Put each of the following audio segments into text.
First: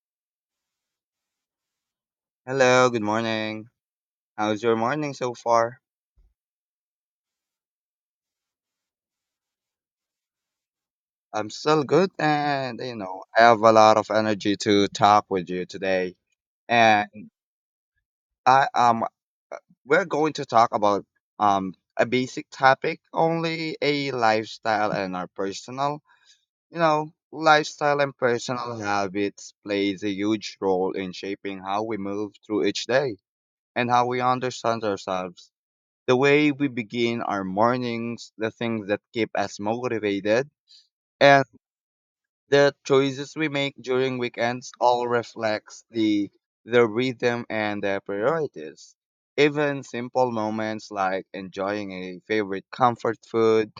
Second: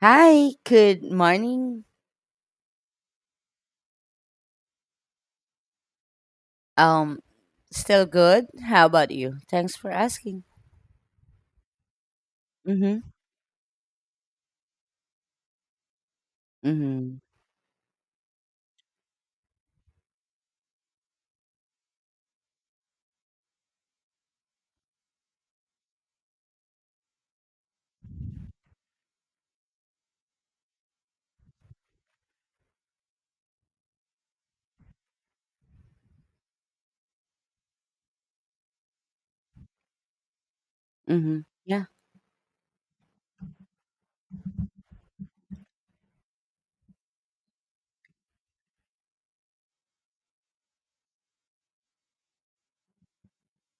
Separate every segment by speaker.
Speaker 1: Hi, good morning.
Speaker 2: Hello, good morning. How's your morning so far?
Speaker 1: Um, Still good. How about you? Thanks for asking.
Speaker 2: I'm still good and you
Speaker 1: Mm-hmm.
Speaker 2: know, I have a lot of energy to talk with you today. And
Speaker 1: Mm-hmm.
Speaker 2: I we're going to talk about a basic topic, only a lifestyle and our personal. You know, lifestyle and personal habits plays a huge role in shaping how we move through each day and how we understand ourselves. The way we begin our mornings, the things that keep us motivated
Speaker 1: Mm-hmm.
Speaker 2: and
Speaker 1: Yeah.
Speaker 2: the choices we make during weekends all reflects the rhythm and their priorities. Even simple moments like enjoying a favorite comfort food,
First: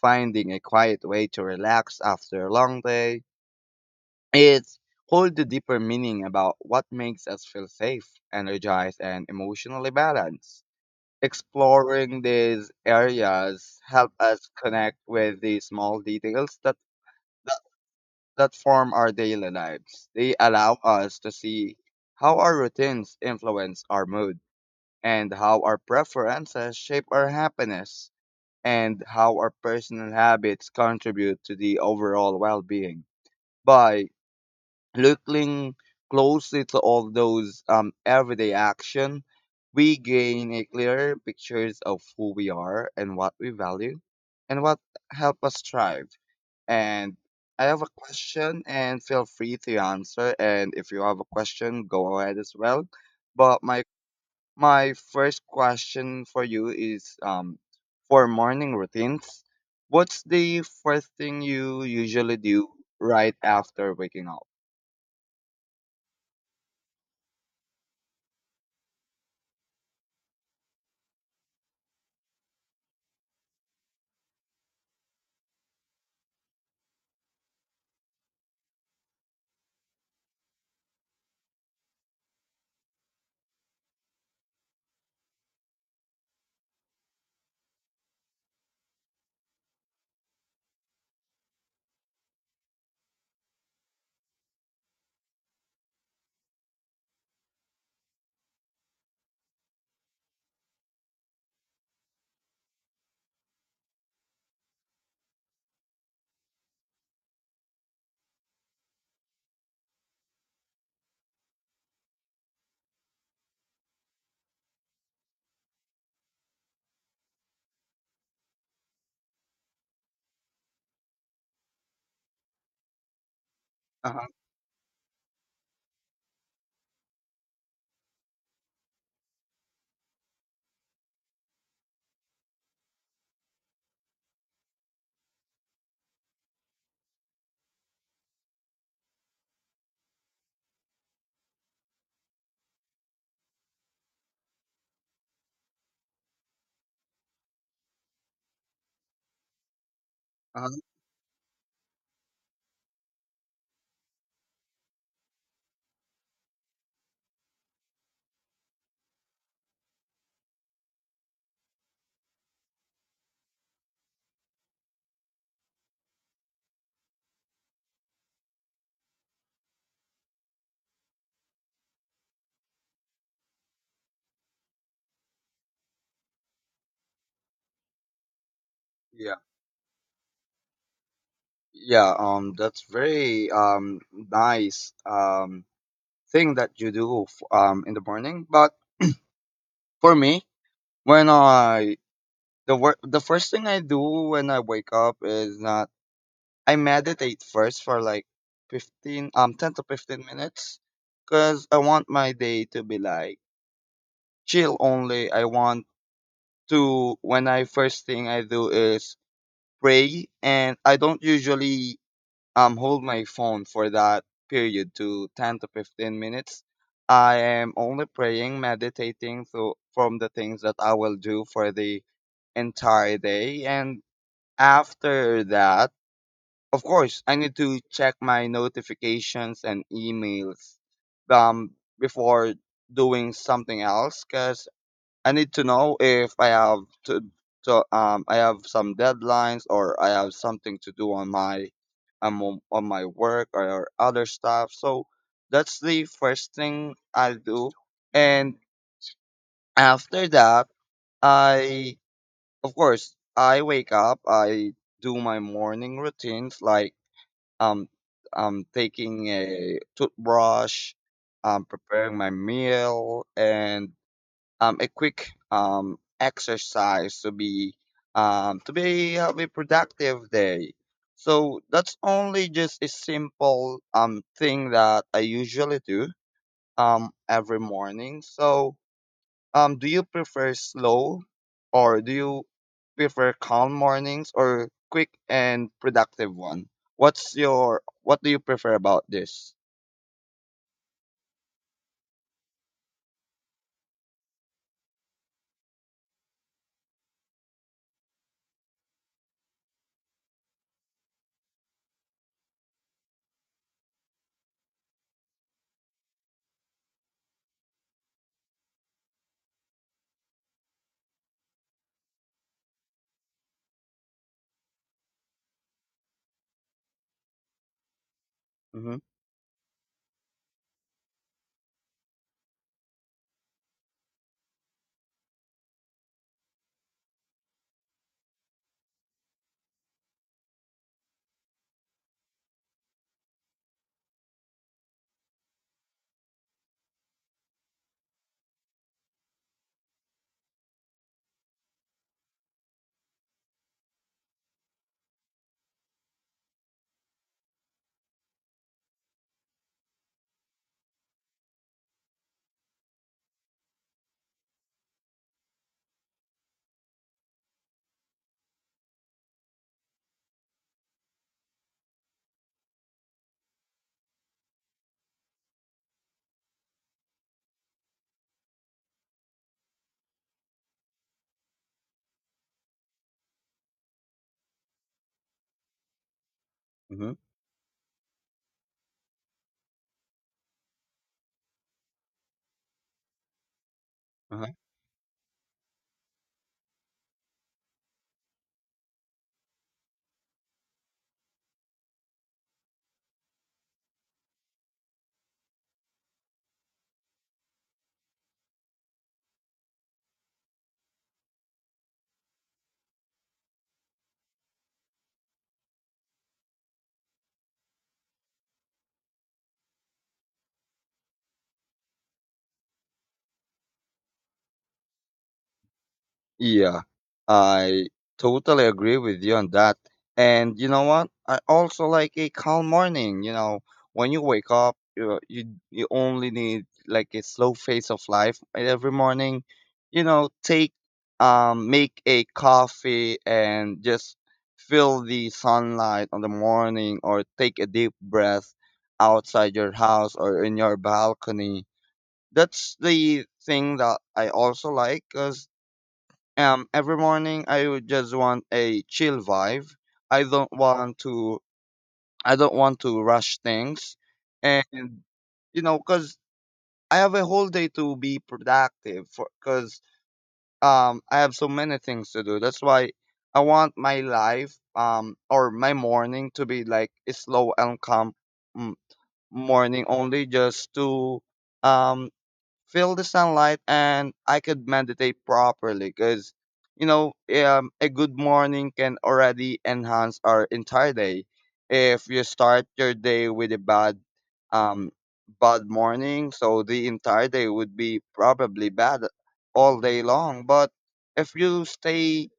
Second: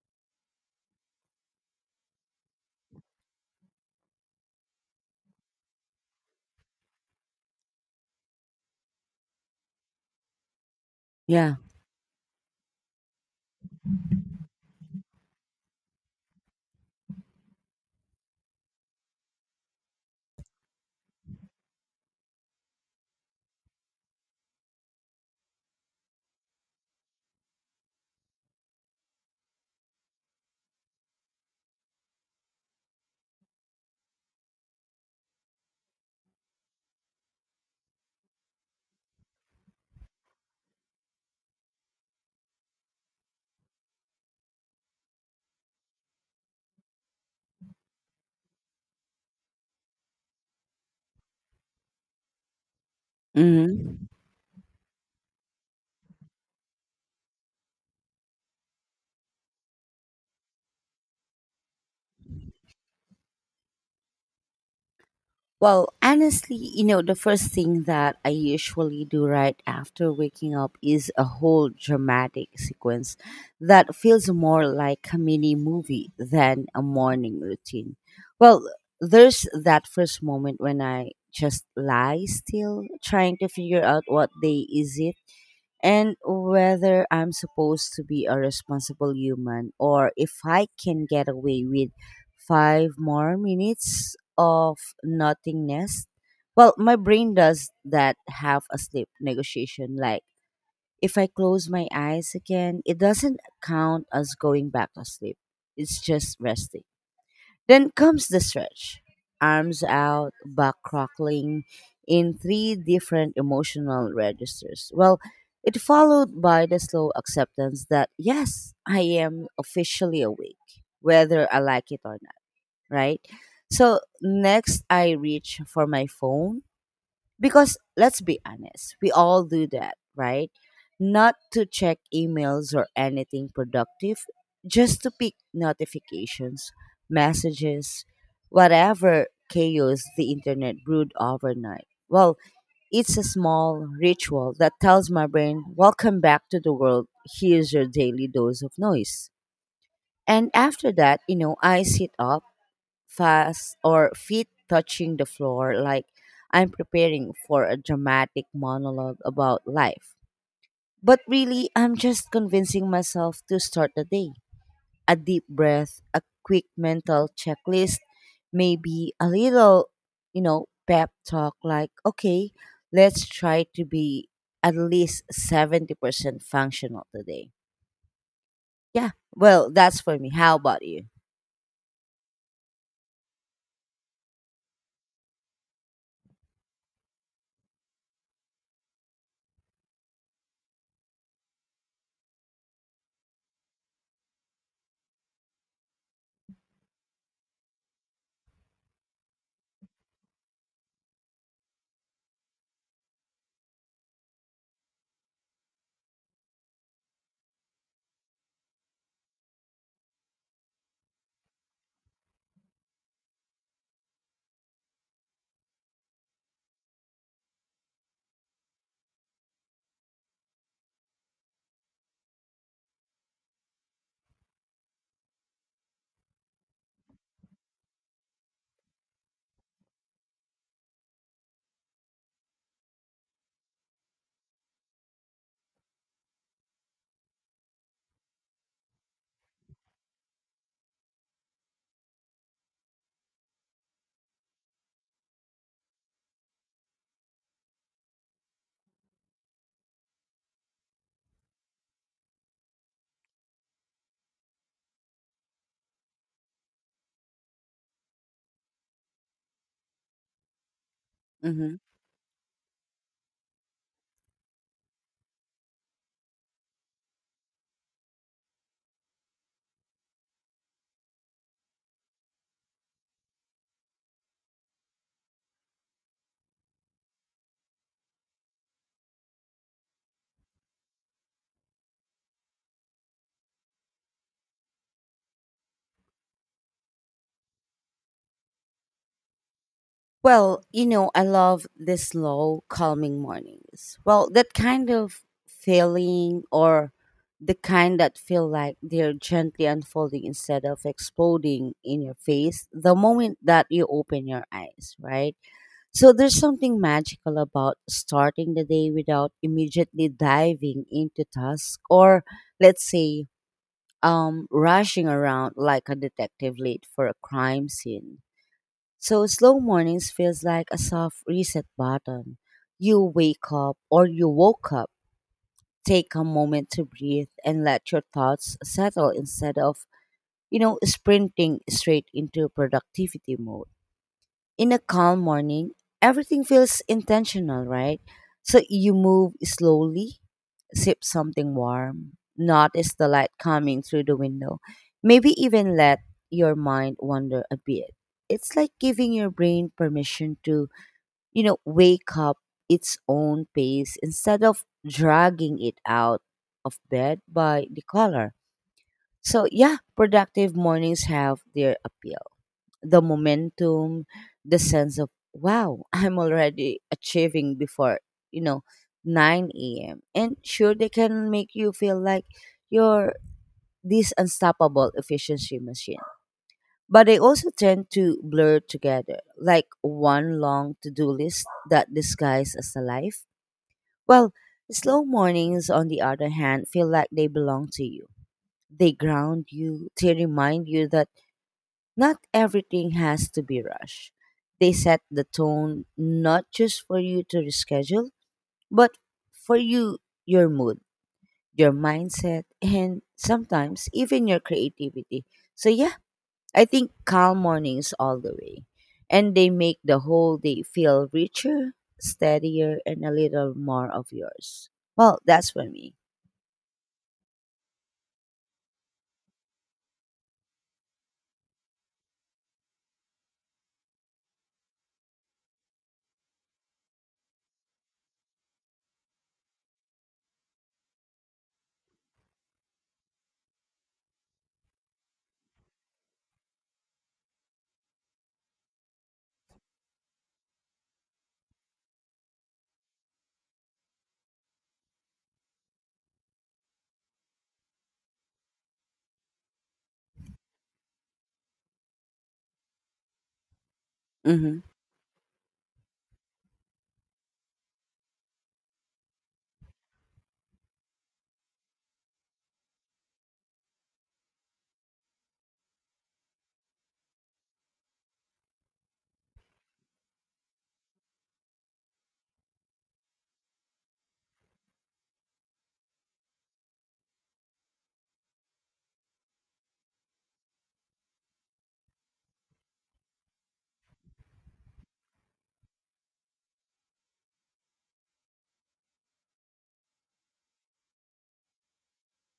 Speaker 2: finding a quiet way to relax after a long day, it hold a deeper meaning about what makes us feel safe, energized, and emotionally balanced.
Speaker 1: Yeah.
Speaker 2: Exploring these areas help us connect with the small details that form our daily lives. They allow us to see how our routines influence our mood and how our preferences shape our happiness and how our personal habits contribute to the overall well-being. By looking closely to all those everyday action, we gain a clearer pictures of who we are and what we value and what help us thrive. And I have a question, and feel free to answer. And if you have a question, go ahead as well. But my
Speaker 1: Mm-hmm.
Speaker 2: my first question for you is for morning routines. What's the first thing you usually do right after waking up?
Speaker 1: Well, honestly, you know, the first thing that I usually do right after waking up is a whole dramatic sequence that feels more like a mini movie than a morning routine. Well, there's that first moment when I just lie still, trying to figure out what day is it and whether I'm supposed to be a responsible human or if I can get away with 5 more minutes of nothingness. Well, my brain does that half asleep negotiation. Like, if I close my eyes again, it doesn't count as going back to sleep, it's just resting. Then comes the stretch. Arms out, back crackling in three different emotional registers. Well, it followed by the slow acceptance that yes, I am officially awake, whether I like it or not, right? So
Speaker 2: Uh-huh,
Speaker 1: next I reach for my phone because let's be honest, we all do that, right? Not to check emails or anything productive, just to pick notifications, messages, whatever chaos the internet brewed overnight. Well, it's a small ritual that tells my brain, welcome back to the world. Here's your daily dose of noise. And
Speaker 2: uh-huh.
Speaker 1: after that, you know, I sit up fast or feet touching the floor like I'm preparing for a dramatic monologue about life. But really, I'm just convincing myself to start the day. A deep breath, a quick mental checklist, maybe a little, you know, pep talk like, okay, let's try to be at least 70% functional today. Yeah,
Speaker 2: Yeah.
Speaker 1: well, that's for me. How about you?
Speaker 2: Yeah, that's very nice thing that you do in the morning. But for me, when I the first thing I do when I wake up is not I meditate first for like 15 10 to 15 minutes cuz I want my day to be like chill only. I want to when I first thing I do is pray and I don't usually hold my phone for that period to 10 to 15 minutes. I am only praying, meditating through from the things that I will do for the entire day and after that, of course, I need to check my notifications and emails um, before doing something else because I need to know if I have some deadlines or I have something to do on my on my work or other stuff. So that's the first thing I do, and after that, I of course, I wake up, I do my morning routines like um taking a toothbrush,
Speaker 1: Mm-hmm.
Speaker 2: preparing my meal and a quick exercise to be have a productive day. So that's only just a simple thing that I usually do every morning. So um, do you prefer slow do you prefer calm mornings or quick and productive one? What do you prefer about this?
Speaker 1: Well, you know, I love the slow, calming mornings. Well, that kind of feeling or the kind that feel like they're gently unfolding instead of exploding in your face the moment that you open your eyes, right? So there's something magical about starting the day without immediately diving into task or let's say rushing around like a detective late for a crime scene.
Speaker 2: Mm-hmm.
Speaker 1: So slow mornings feels like a soft reset button. You wake up or you woke up, take a moment to breathe and let your thoughts settle instead of, you know, sprinting straight into productivity mode in a calm morning. Everything feels intentional, right? So you move slowly, sip something warm, notice the light coming through the window, maybe even let your mind wander a bit. It's like giving your brain permission to, you know, wake up its own pace instead of dragging it out of bed by the collar. So, yeah, productive mornings have their appeal, the momentum, the sense of wow, I'm already achieving before, you know, 9 a.m. And sure, they can make you feel like you're this unstoppable efficiency machine. But
Speaker 2: Mm-hmm.
Speaker 1: they also tend to blur together, like one long to do list that disguises as a life. Well,
Speaker 2: Mm-hmm.
Speaker 1: slow mornings, on the other hand, feel like they belong to you. They ground you, they remind you that not everything has to be rushed. They set the tone not just for you to reschedule, but for you, your mood, your mindset, and sometimes even your creativity. So, yeah, I think calm mornings all the way. And they make the whole day feel richer, steadier, and a little more of yours. Well, that's for me.
Speaker 2: Yeah, I totally agree with you on that. And you know what? I also like a calm morning. You know, when you wake up, you only need like a slow phase of life every morning. You know, take make a coffee and just feel the sunlight on the morning or take a deep breath outside your house or in your balcony. That's the thing that I also like 'cause every morning I would just want a chill vibe. I don't want to. I don't want to rush things,
Speaker 1: Mm-hmm.
Speaker 2: and you know, because I have a whole day to be productive. For because I have so many things to do. That's why I want my life or my morning to be like a slow and calm mm, morning only, just to um feel the sunlight and I could meditate properly because you know a good morning can already enhance our entire day. If you start your day with a um bad morning, so the entire day would be probably bad all day long. But if you stay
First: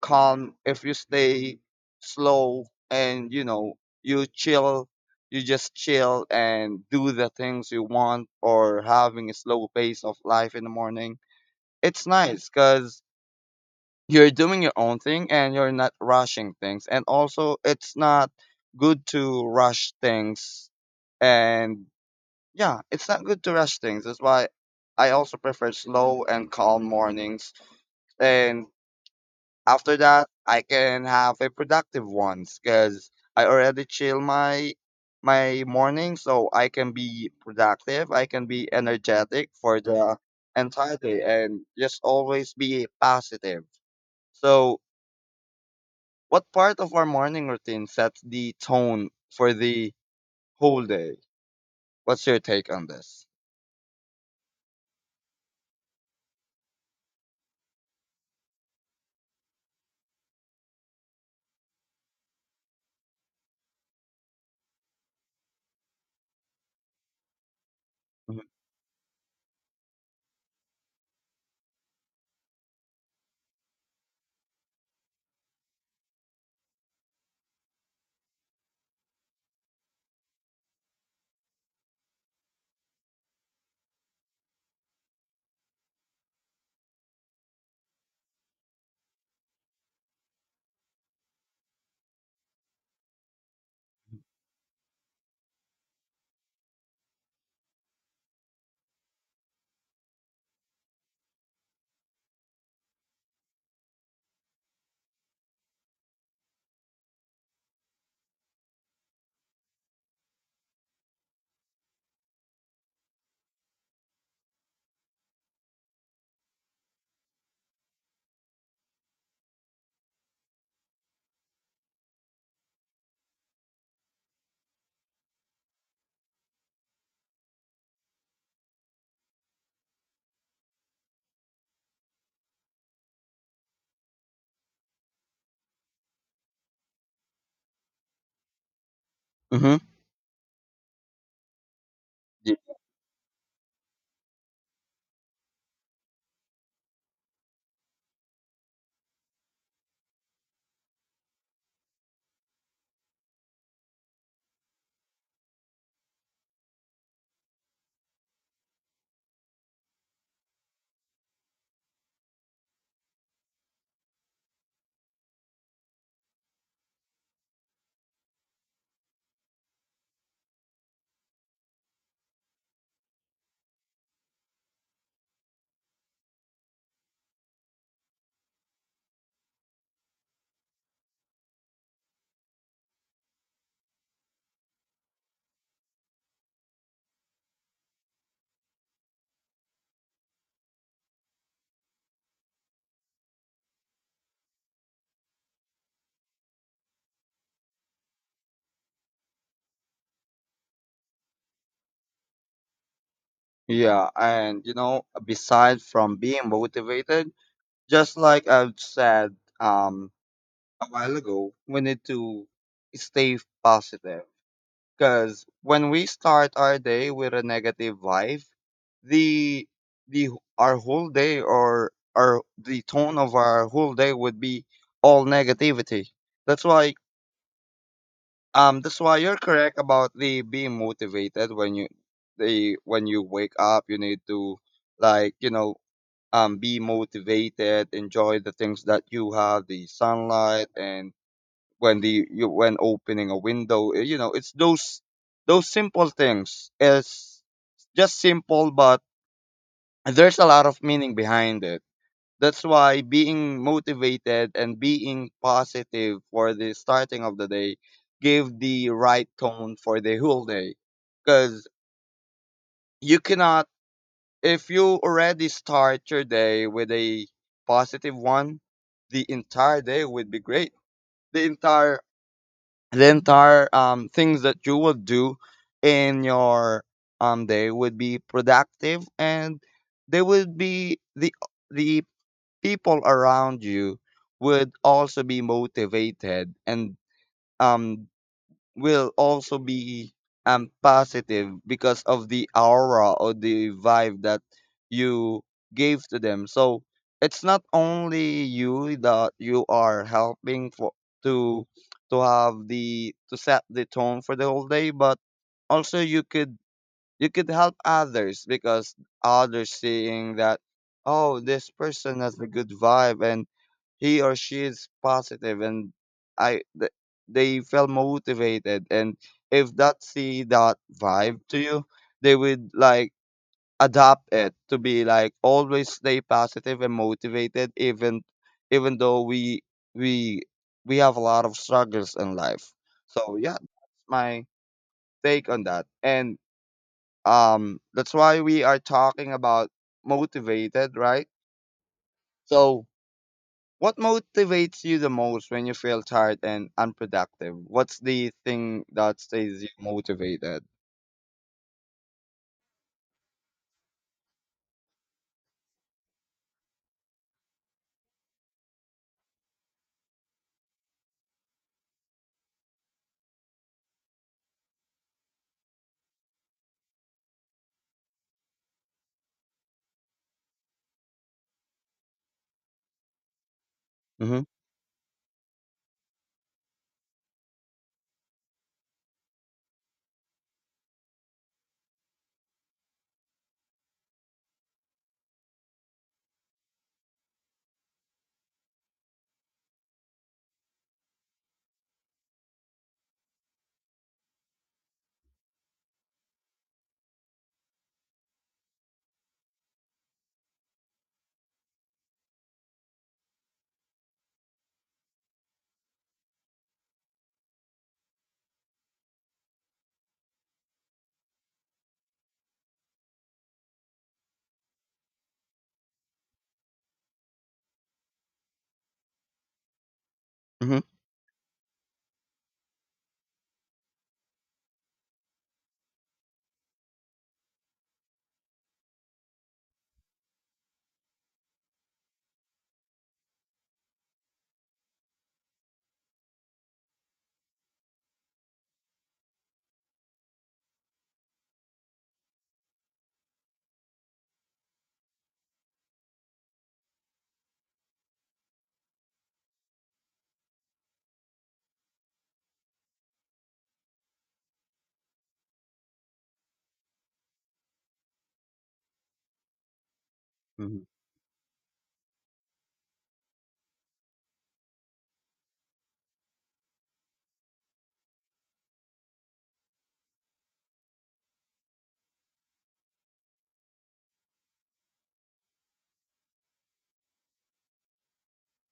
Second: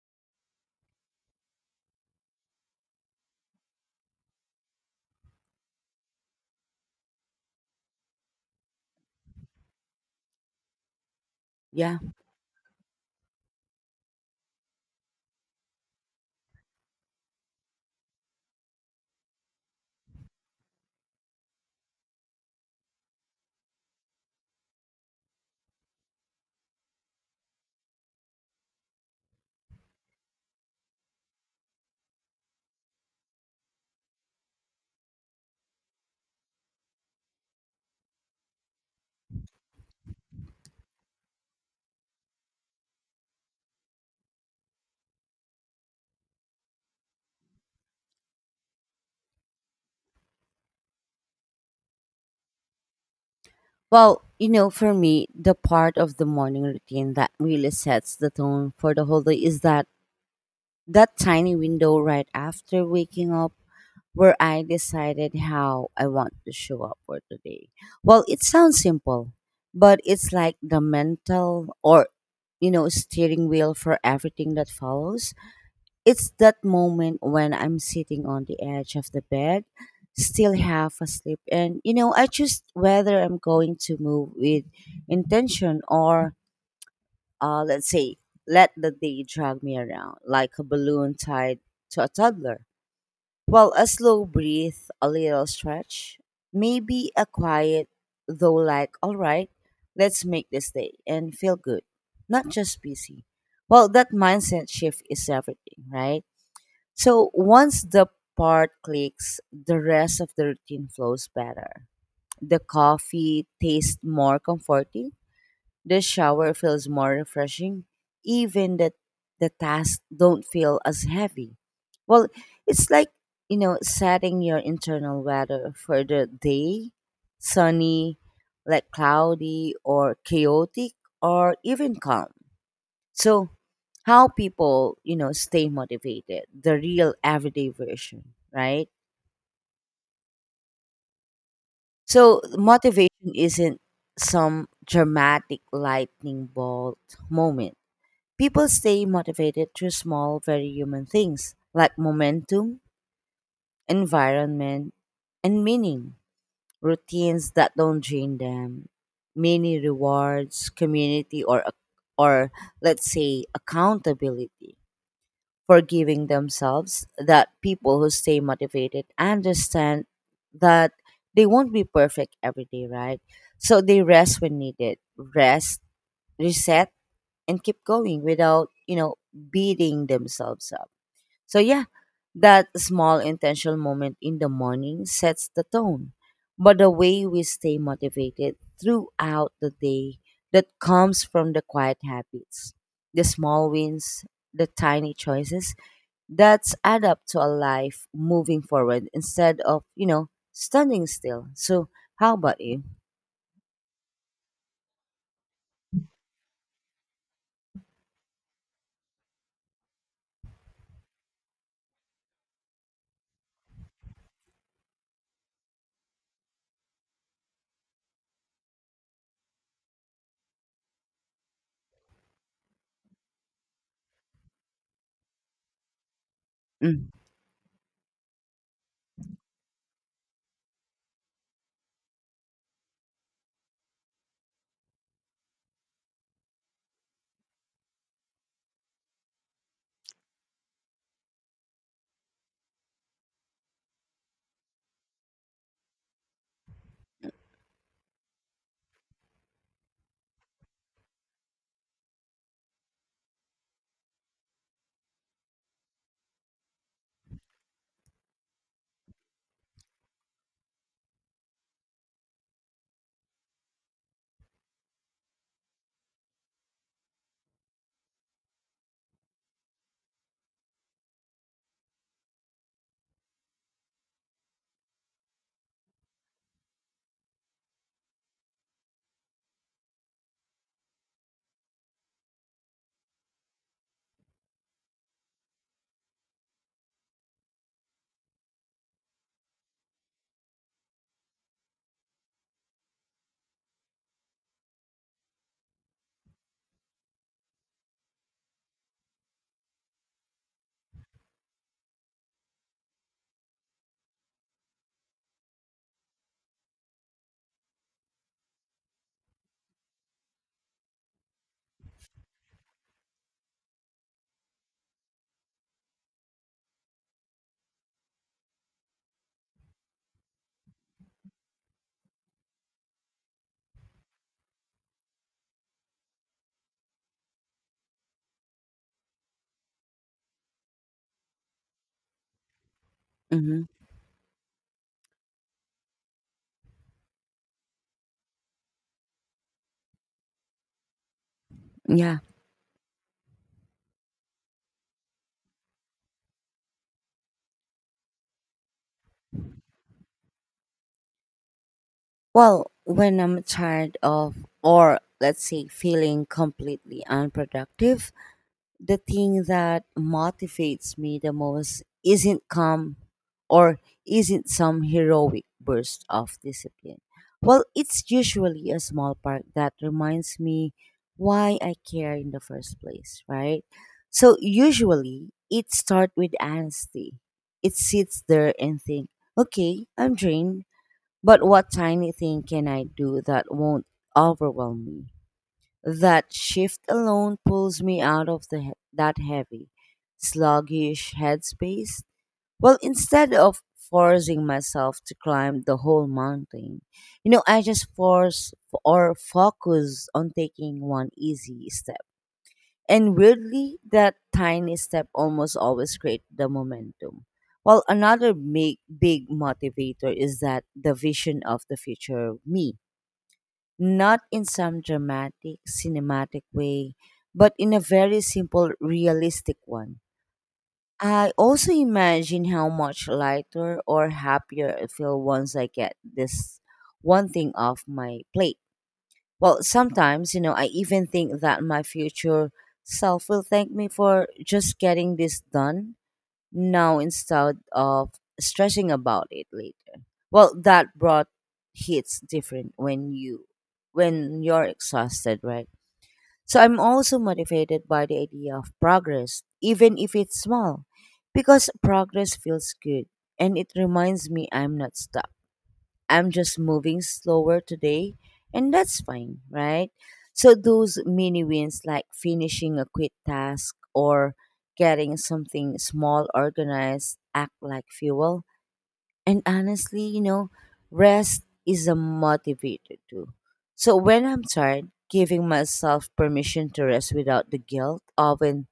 Speaker 2: calm, if you stay slow and you know you chill you just chill and do the things you want or having a slow pace of life in the morning.
Speaker 1: Yeah.
Speaker 2: It's nice because you're doing your own thing and you're not rushing things. And also, it's not good to rush things. And yeah, it's not good to rush things. That's why I also prefer slow and calm mornings. And after that, I can have a productive ones because I already chill my morning, so I can be productive. I can be energetic for the entire day and just always be positive. So, what part of our morning routine sets the tone for the whole day? What's your take on this?
Speaker 1: Well, you know, for me, the part of the morning routine that really sets the tone for the whole day is that that tiny window right after waking up where I decided how I want to show up for the day. Well,
Speaker 2: Mhm.
Speaker 1: it sounds simple, but it's like the mental or, you know, steering wheel for everything that follows. It's that moment when I'm sitting on the edge of the bed, still half asleep, and you know, I choose whether I'm going to move with intention or, let's say, let the day drag me around like a balloon tied to a toddler. Well, a slow breath, a little stretch, maybe a quiet, though, like, all right, let's make this day and feel good, not just busy. Well, that mindset shift is everything, right? So once the part clicks, the rest of the routine flows better. The coffee tastes more comforting. The shower feels more refreshing. Even that the tasks don't feel as heavy. Well, it's like, you know, setting your internal weather for the day, sunny, like cloudy, or chaotic, or even calm. So how people, you know, stay motivated, the real everyday version, right?
Speaker 2: Mm-hmm.
Speaker 1: So
Speaker 2: Y-
Speaker 1: motivation isn't some dramatic lightning bolt moment. People stay motivated through small, very human things like momentum, environment, and meaning, routines that don't drain them, mini rewards, community, or or let's say accountability, forgiving themselves. That people who stay motivated understand that they won't be perfect every day, right? So they rest when needed, rest, reset, and keep going without, you know, beating themselves up. So, yeah, that small intentional moment in the morning sets the tone. But the way we stay motivated throughout the day, that comes from the quiet habits, the small wins, the tiny choices, that's add up to a life moving forward instead of, you know, standing still. So how about you?
Speaker 2: Yeah, and you know, besides from being motivated, just like I've said, a while ago, we need to stay positive. Because when we start our day with a negative vibe, the the our whole day or our the tone of our whole day would be all negativity. That's why
Speaker 1: Mm.
Speaker 2: that's why you're correct about the being motivated when you the when you wake up you need to like you know be motivated, enjoy the things that you have, the sunlight and when opening a window you know it's those simple things, it's just simple but there's a lot of meaning behind it. That's why being motivated and being positive for the starting of the day give the right tone for the whole day because you cannot if you already start your day with a positive one, the entire day would be great. The entire the entire things that you will do in your day would be productive and they would be the people around you would also be motivated and um, will also be positive because of the aura or the vibe that you gave to them. So it's not only you that you are helping for to to have the to set the tone for the whole day, but also you could help others because others seeing that, oh, this person has a good vibe and he or she is positive and I th- they feel motivated and if that see that vibe to you, they would like adapt it to be like always stay positive and motivated even though we we have a lot of struggles in life. So yeah,
Speaker 1: Hmm.
Speaker 2: that's my take on that. And that's why we are talking about motivated, right?
Speaker 1: Yeah.
Speaker 2: So what motivates you the most when you feel tired and unproductive? What's the thing that stays you motivated?
Speaker 1: Well, when I'm tired of, or let's say, feeling completely unproductive, the thing that motivates me the most isn't calm or isn't some heroic burst of discipline. Well, it's usually a small part that reminds me why I care in the first place, right? So
Speaker 2: Mm-hmm,
Speaker 1: usually it starts with honesty. It sits there and think, okay, I'm drained, but what tiny thing can I do that won't overwhelm me? That shift alone pulls me out of that heavy, sluggish headspace. Well, instead of forcing myself to climb the whole mountain, you know, I just force or focus on taking one easy step. And weirdly, that tiny step almost always creates the momentum. Well, another big, big motivator is that the vision of the future me, not in some dramatic, cinematic way, but in a very simple, realistic one.
Speaker 2: mm-hmm,
Speaker 1: I also imagine how much lighter or happier I feel once I get this one thing off my plate. Well, sometimes, you know, I even think that my future self will thank me for just getting this done now instead of stressing about it later. Well, that brought hits different when you're exhausted, right? So I'm also motivated by the idea of progress, even if it's small, because progress feels good and it reminds me I'm not stuck. I'm just moving slower today, and that's fine, right? So,
Speaker 2: mm-hmm,
Speaker 1: those mini wins like finishing a quick task or getting something small organized act like fuel. And honestly, you know, rest is a motivator too. So, when I'm tired, giving myself permission to rest without the guilt often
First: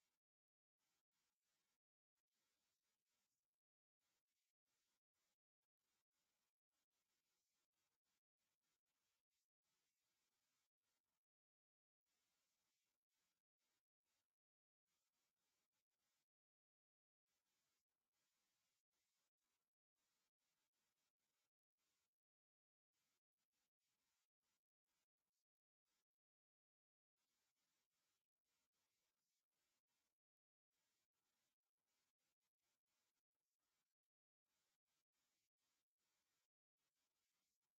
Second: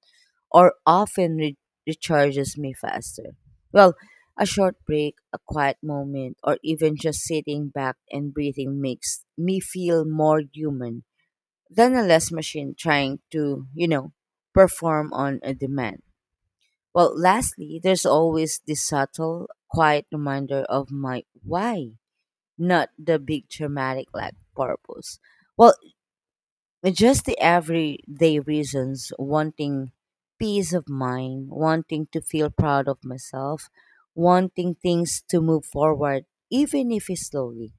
Speaker 1: or recharges me faster. Well, a short break, a quiet moment, or even just sitting back and breathing makes me feel more human than a less machine trying to, you know, perform on a demand. Well, lastly, there's always this subtle, quiet reminder of my why, not the big dramatic like purpose. Well, just the everyday reasons, wanting peace of mind, wanting to feel proud of myself, wanting things to move forward, even if it's slowly.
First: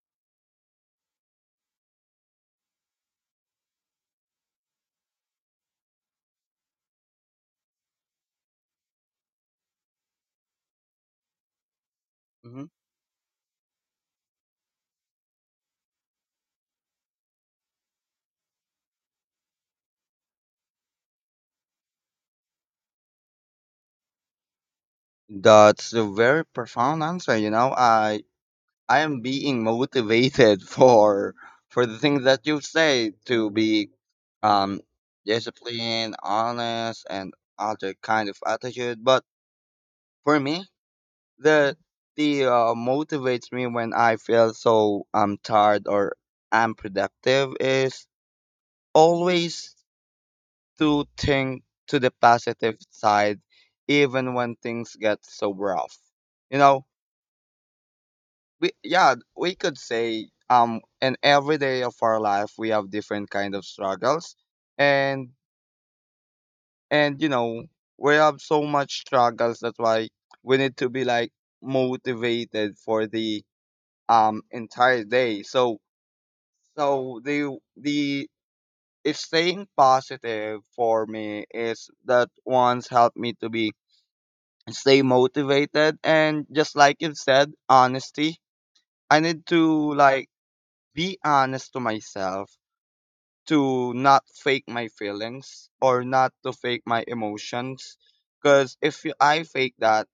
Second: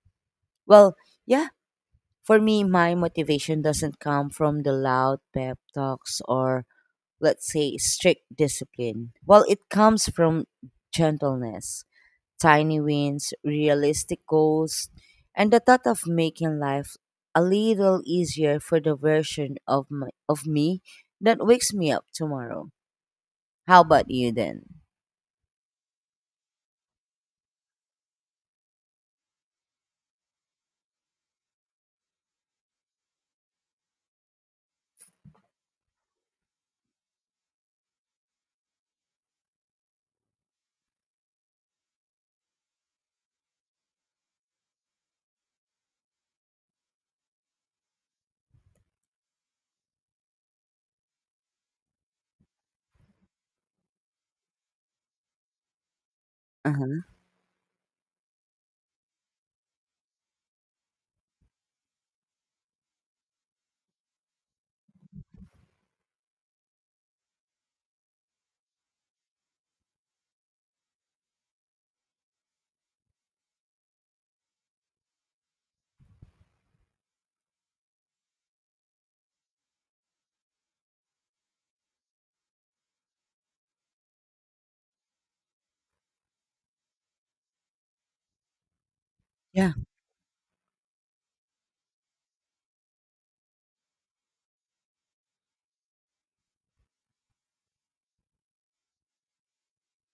Speaker 1: Well, yeah, for me, my motivation doesn't come from the loud pep talks or, let's say, strict discipline. Well, it comes from gentleness,
Speaker 2: hmm.
Speaker 1: tiny wins, realistic goals, and the thought of making life a little easier for the version of me that wakes me up tomorrow. How about you then?
Speaker 2: That's a very profound answer, you know. I am being motivated for the things that you say to be um disciplined, honest and other kind of attitude. But for me, the the motivates me when I feel so I'm tired or unproductive is always to think to the positive side, even when things get so rough. You know,
Speaker 1: Uh-huh.
Speaker 2: we yeah, we could say in every day of our life we have different kind of struggles, and you know we have so much struggles. That's why we need to be like motivated for the entire day. So so the If staying positive for me is that once helped me to be stay motivated. And just like you said, honesty, I need
Speaker 1: Yeah.
Speaker 2: to like be honest to myself, to not fake my feelings or not to fake my emotions because if you- I fake that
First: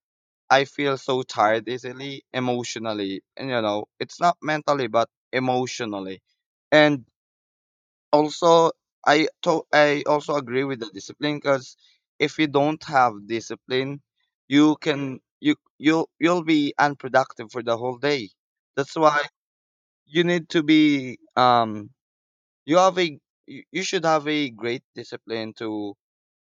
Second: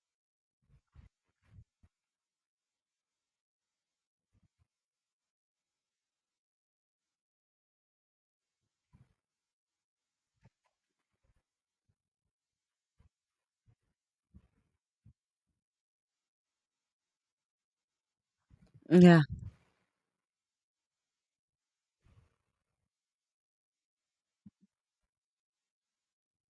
Speaker 2: I feel so tired easily emotionally and you know it's not mentally but emotionally. And also, I also agree with the discipline because if you don't have discipline you'll be unproductive for the whole day. That's why
Speaker 1: Yeah.
Speaker 2: you need to be you have a you should have a great discipline to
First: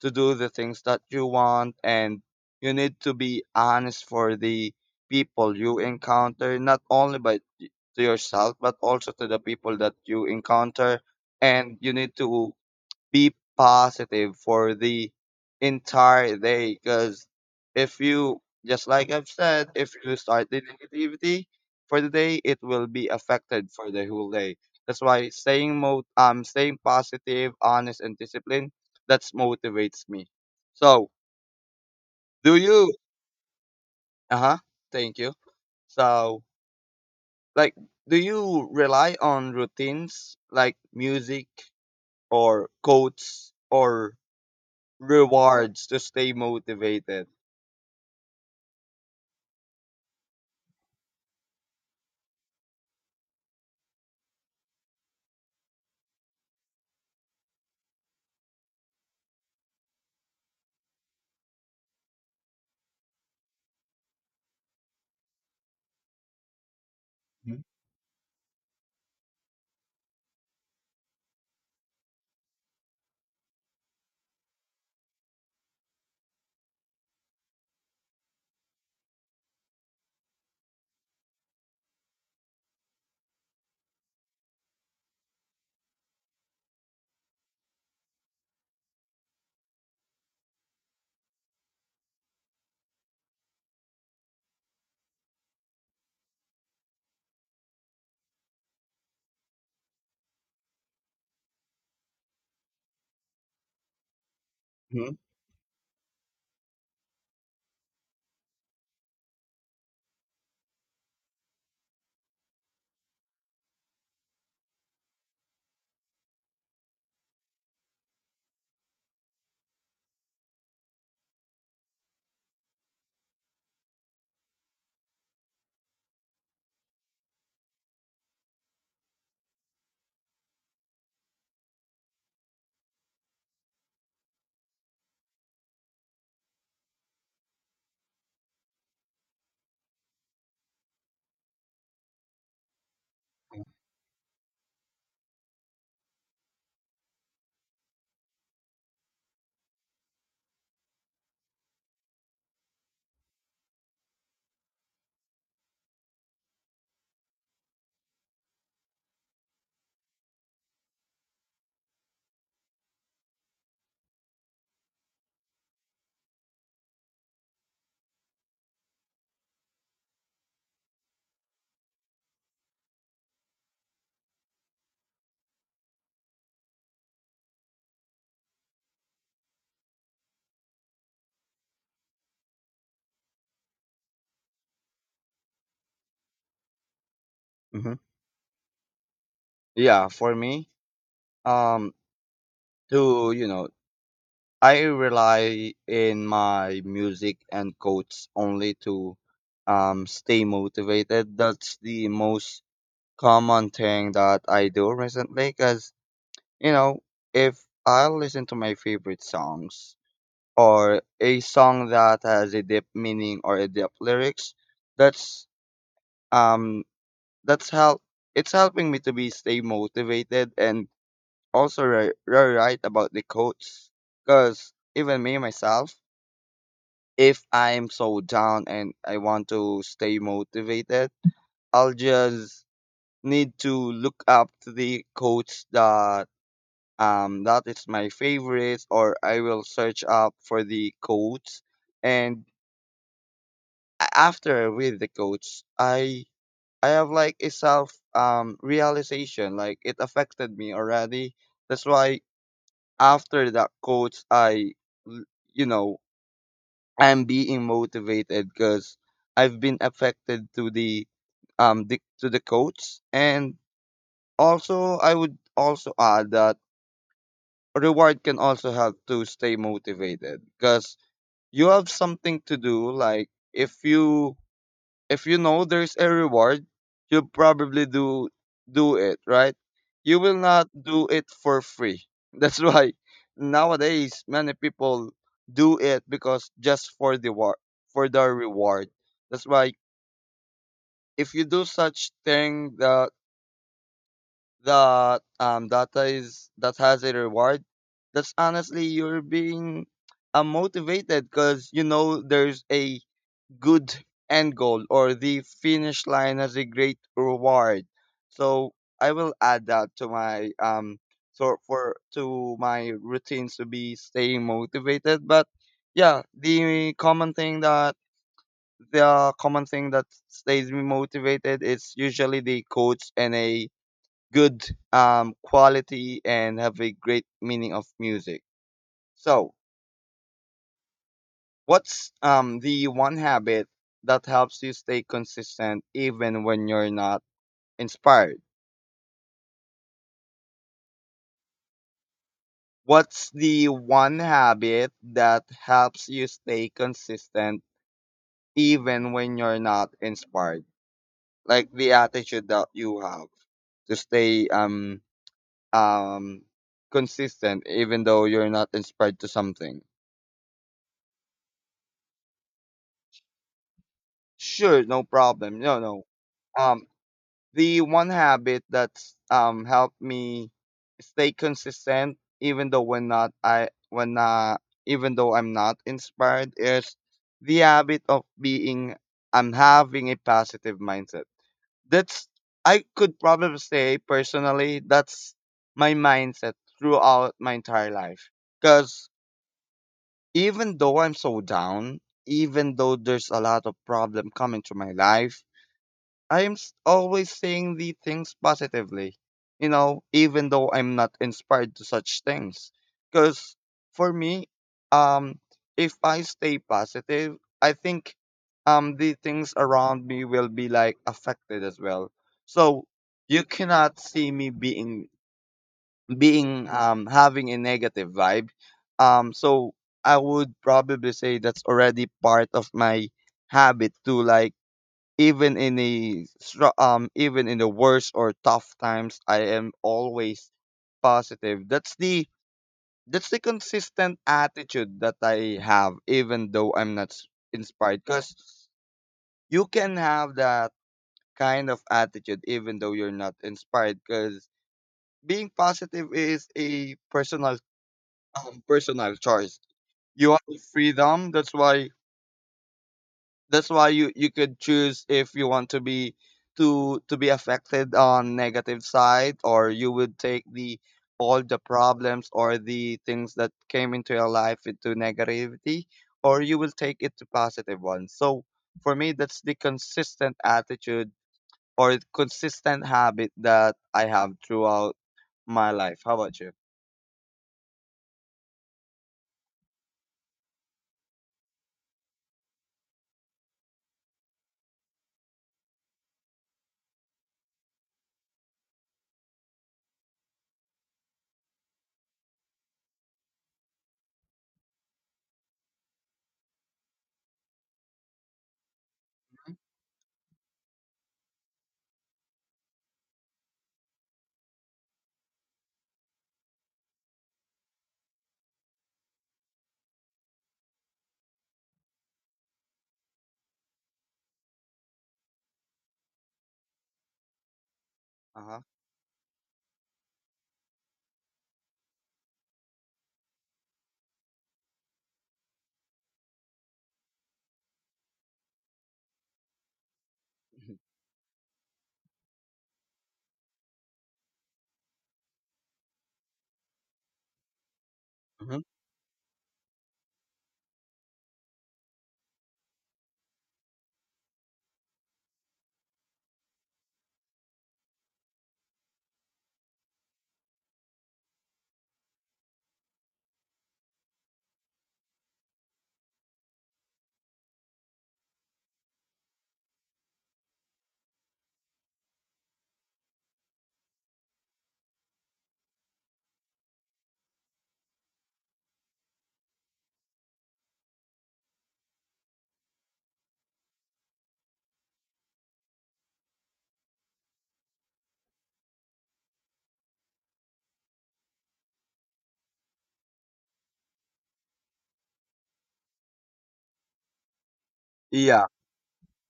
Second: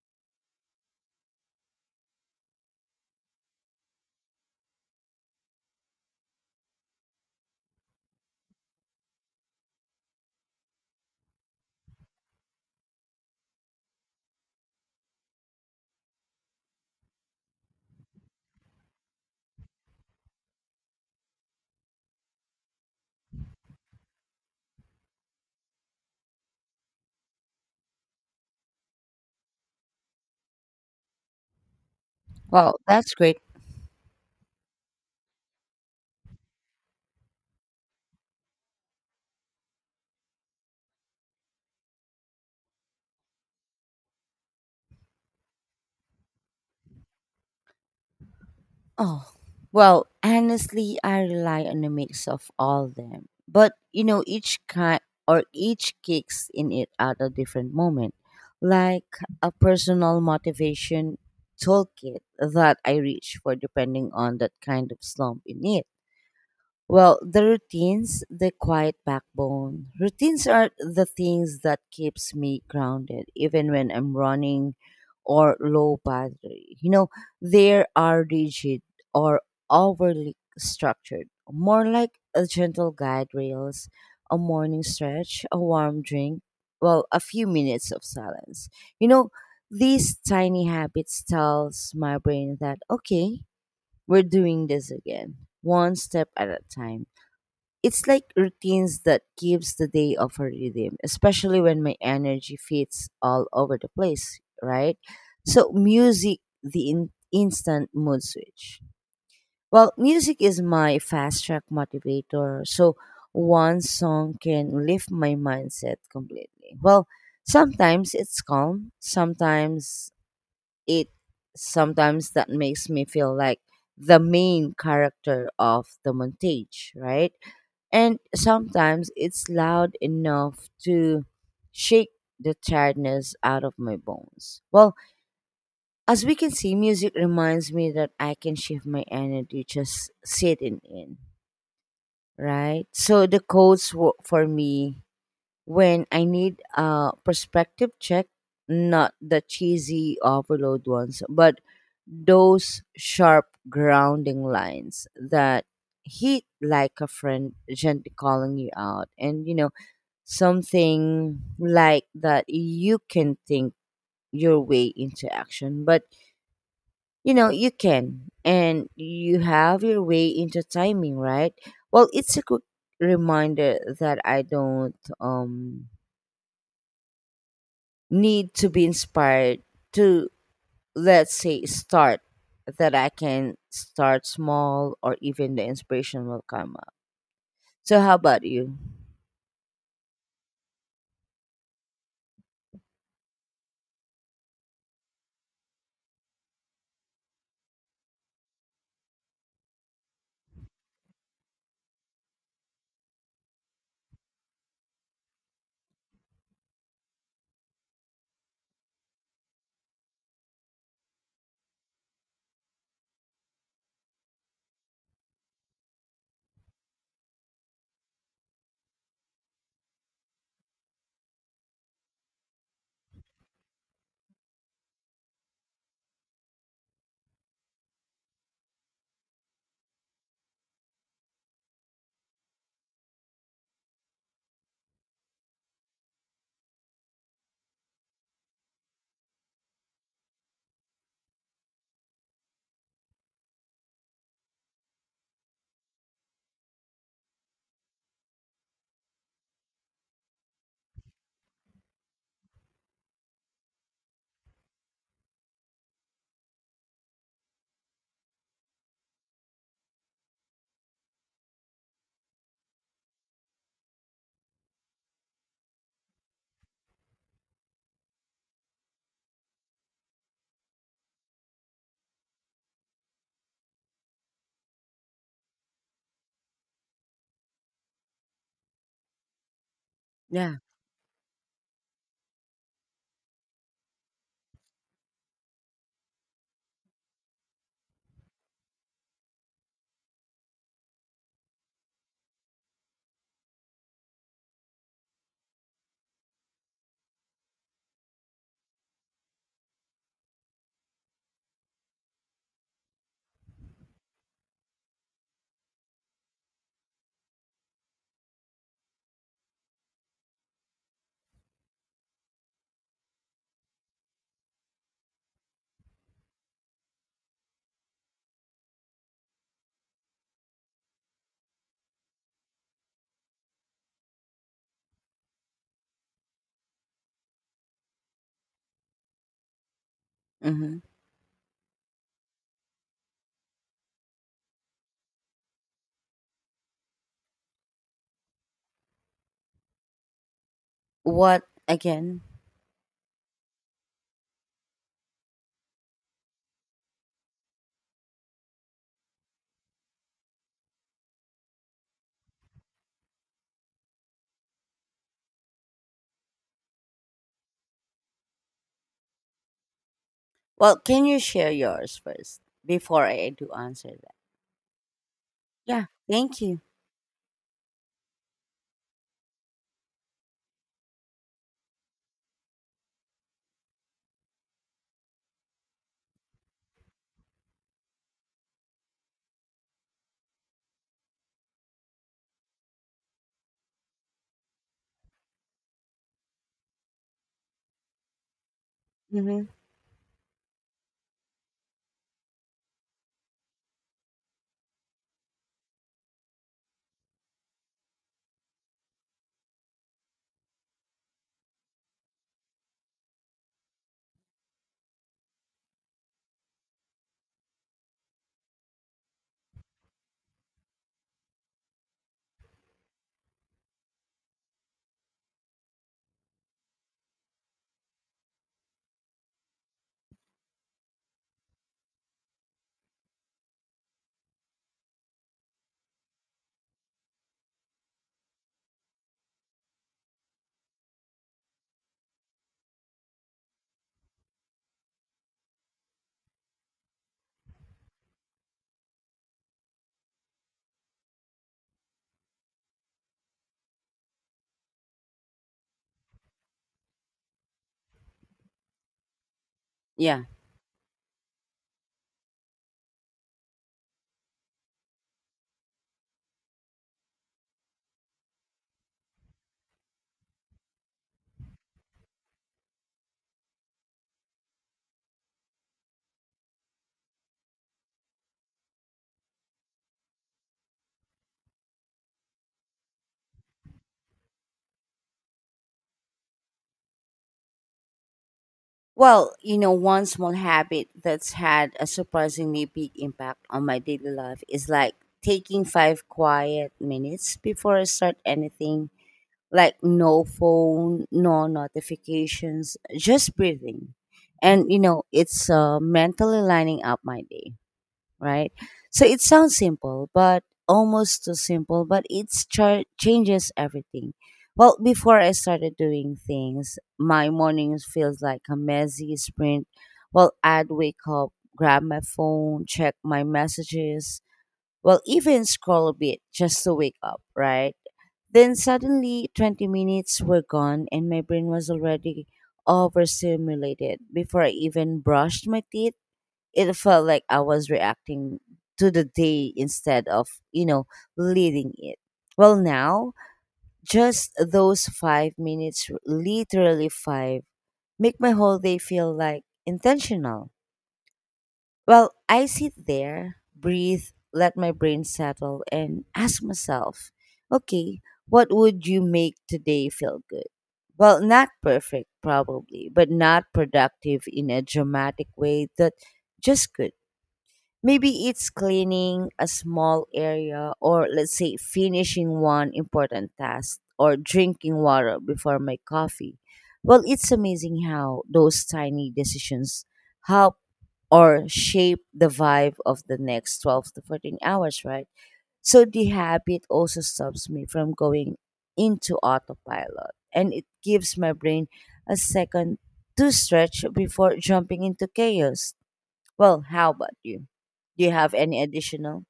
Speaker 2: do the things that you want. And you need to be honest for the people you encounter, not only by to yourself but also to the people that you encounter. And you need to be positive for the entire day because if you just like I've said, if you start the negativity for the day, it will be affected for the whole day. That's why staying positive, honest and disciplined, that's motivates me. So do
Speaker 1: Well,
Speaker 2: you
Speaker 1: that's great.
Speaker 2: uh-huh, thank you. So like, do you rely on routines like music or quotes or rewards to stay motivated?
Speaker 1: Oh, well, honestly, I rely on a mix of all them. But, you know, each kind or each kicks in it at a different moment, like a personal motivation toolkit that I reach for depending on that kind of slump in it. Well, the routines, the quiet backbone. Routines are the things that keeps me grounded even when I'm running or low battery. You know, they are rigid or overly structured, more like a gentle guide rails, a morning stretch, a warm drink, well, a few minutes of silence. You know, these tiny habits tells my brain that okay, we're doing this again, one step at a time. It's like routines that gives the day of a rhythm, especially when my energy fits all over the place, right?
Speaker 2: Hmm.
Speaker 1: So music, the instant mood switch. Well, music is my fast track motivator. So one song can lift my mindset completely. Well, sometimes it's calm, it sometimes that makes me feel like the main character of the montage, right? And sometimes it's loud enough to shake the tiredness out of my bones. Well, as we can see, music reminds me that I can shift my energy just sitting in, right? So the codes work for me when I need a perspective check, not the cheesy overload ones, but those sharp grounding lines that hit like a friend gently calling you out. And you know, something like that you can think your way into action, but you know you can, and you have your way into timing, right? Well, it's a good reminder that I don't need to be inspired to, let's say, start, that I can start small or even the inspiration will come up.
Speaker 2: Hmm.
Speaker 1: So how about you?
Speaker 2: Yeah, for me, um, to you know, I rely in my music and quotes only to stay motivated. That's the most common thing that I do recently because you know, if I listen to my favorite songs or a song that has a deep meaning or a deep lyrics, that's um that's help it's helping me to be stay motivated. And also you right about the coach, because even me myself, if I'm so down and I want to stay motivated, I'll just need to look up to the coach that that is my favorite, or I will search up for the coach. And after with the coach, I have like a self realization, like it affected me already. That's why after that coach, I, l- you know, I'm being motivated because I've been affected to to the coach. And also, I would also add that reward can also help to stay motivated, because you have something to do. Like if you, if you know there's a reward, you'll probably do it, right? You will
Speaker 1: Yeah.
Speaker 2: not do it for free. That's why nowadays many people do it because just for the war for the reward. That's why if you do such thing that that data is that has a reward, that's honestly you're being motivated, because you know there's a good end goal, or the finish line as a great reward. So I will add that to my sort for to my routines to be staying motivated. But yeah, the common thing that stays me motivated is usually the coach and a good quality and have a great meaning of music. So
Speaker 1: Hmm.
Speaker 2: what's the one habit that helps you stay consistent even when you're not inspired?
Speaker 1: What? Again?
Speaker 2: What's the one habit that helps you stay consistent even when you're not inspired? Like the attitude that you have to stay um consistent even though you're not inspired to something.
Speaker 1: Well, can you share yours first before I do answer that?
Speaker 2: Sure, no problem. No,
Speaker 1: Yeah,
Speaker 2: no.
Speaker 1: thank you.
Speaker 2: Um The one habit that's helped me stay consistent even though when not I when even though I'm not inspired is the habit of being, I'm having a positive mindset. That's, I could probably say personally that's my mindset throughout my entire life. Cause
Speaker 1: Hmm.
Speaker 2: even though I'm so down, even though there's a lot of problem coming to my life, always saying the things positively, you know, even though I'm not inspired to such things. Because for me, um, if I stay positive, I think, the things around me will be like affected as well. So you cannot see me being having a negative vibe. So I would probably say that's already part of my habit to like, even in even in the worst or tough times, I am always positive. That's the consistent attitude that I have even though I'm not inspired, because you can have that kind of attitude even though you're not inspired, because being positive is a personal personal choice.
Speaker 1: Yeah.
Speaker 2: You have the freedom. That's why you could choose if you want to be, to be affected on negative side, or you would take the all the problems or the things that came into your life into negativity, or you will take it to positive ones. So for me, that's the consistent attitude or consistent habit that I have throughout my life. How about you?
Speaker 1: Well, you know, one small habit that's had a surprisingly big impact on my daily life is like taking 5 quiet minutes before I start anything, like no phone, no notifications, just breathing. And, you know, it's mentally lining up my day, right? So it sounds simple, but almost too simple, but it changes everything. Well, before I started doing things, my mornings feels like a messy sprint. Well, I'd wake up, grab my phone, check my messages, well, even scroll a bit just to wake up, right? Then
Speaker 2: Uh-huh.
Speaker 1: suddenly 20 minutes were gone and my brain was already overstimulated before I even brushed my teeth. It felt like I was reacting to the day instead of, you know, leading it. Well, now, just those 5 minutes, literally five, make my whole
Speaker 2: Hmm.
Speaker 1: day feel like intentional. Well, I sit there, breathe, let my brain settle, and ask myself, okay, what would you make today feel good? Well, not perfect, probably, but not productive in a dramatic way, that just good. Maybe it's cleaning a small area or, let's say, finishing one important task or drinking water before my coffee. Well, it's amazing how those tiny decisions help or shape the vibe of the next 12 to 14 hours, right? So the habit also stops me from going into autopilot and it gives my brain a second to stretch before jumping into chaos. Well, how about you? Do you have
Speaker 2: Yeah.
Speaker 1: any additional?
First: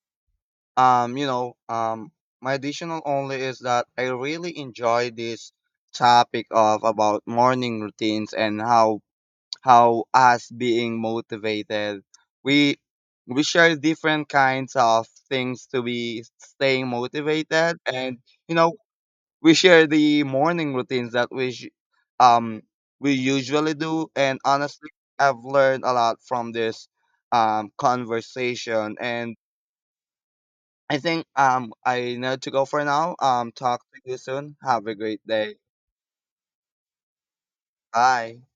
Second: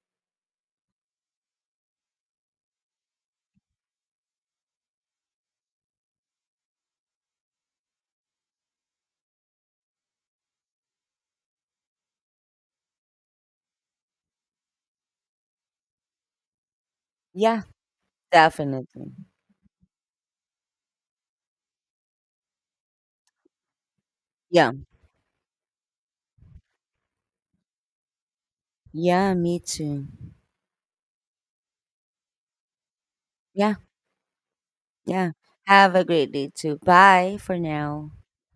Speaker 2: You know, my additional only is that I really enjoy this topic of about morning routines and how us being motivated. We we share different kinds of things to be staying
Speaker 1: Yeah,
Speaker 2: motivated, and you know,
Speaker 1: definitely.
Speaker 2: we share the morning routines that um we usually do. And
Speaker 1: Yeah.
Speaker 2: honestly, I've learned a lot from this conversation.
Speaker 1: Yeah,
Speaker 2: And
Speaker 1: me too.
Speaker 2: I think I need to go for now.
Speaker 1: Yeah.
Speaker 2: Talk to you soon. Have a great
Speaker 1: Yeah.
Speaker 2: day.
Speaker 1: Have a great day too. Bye for now.
Speaker 2: Bye.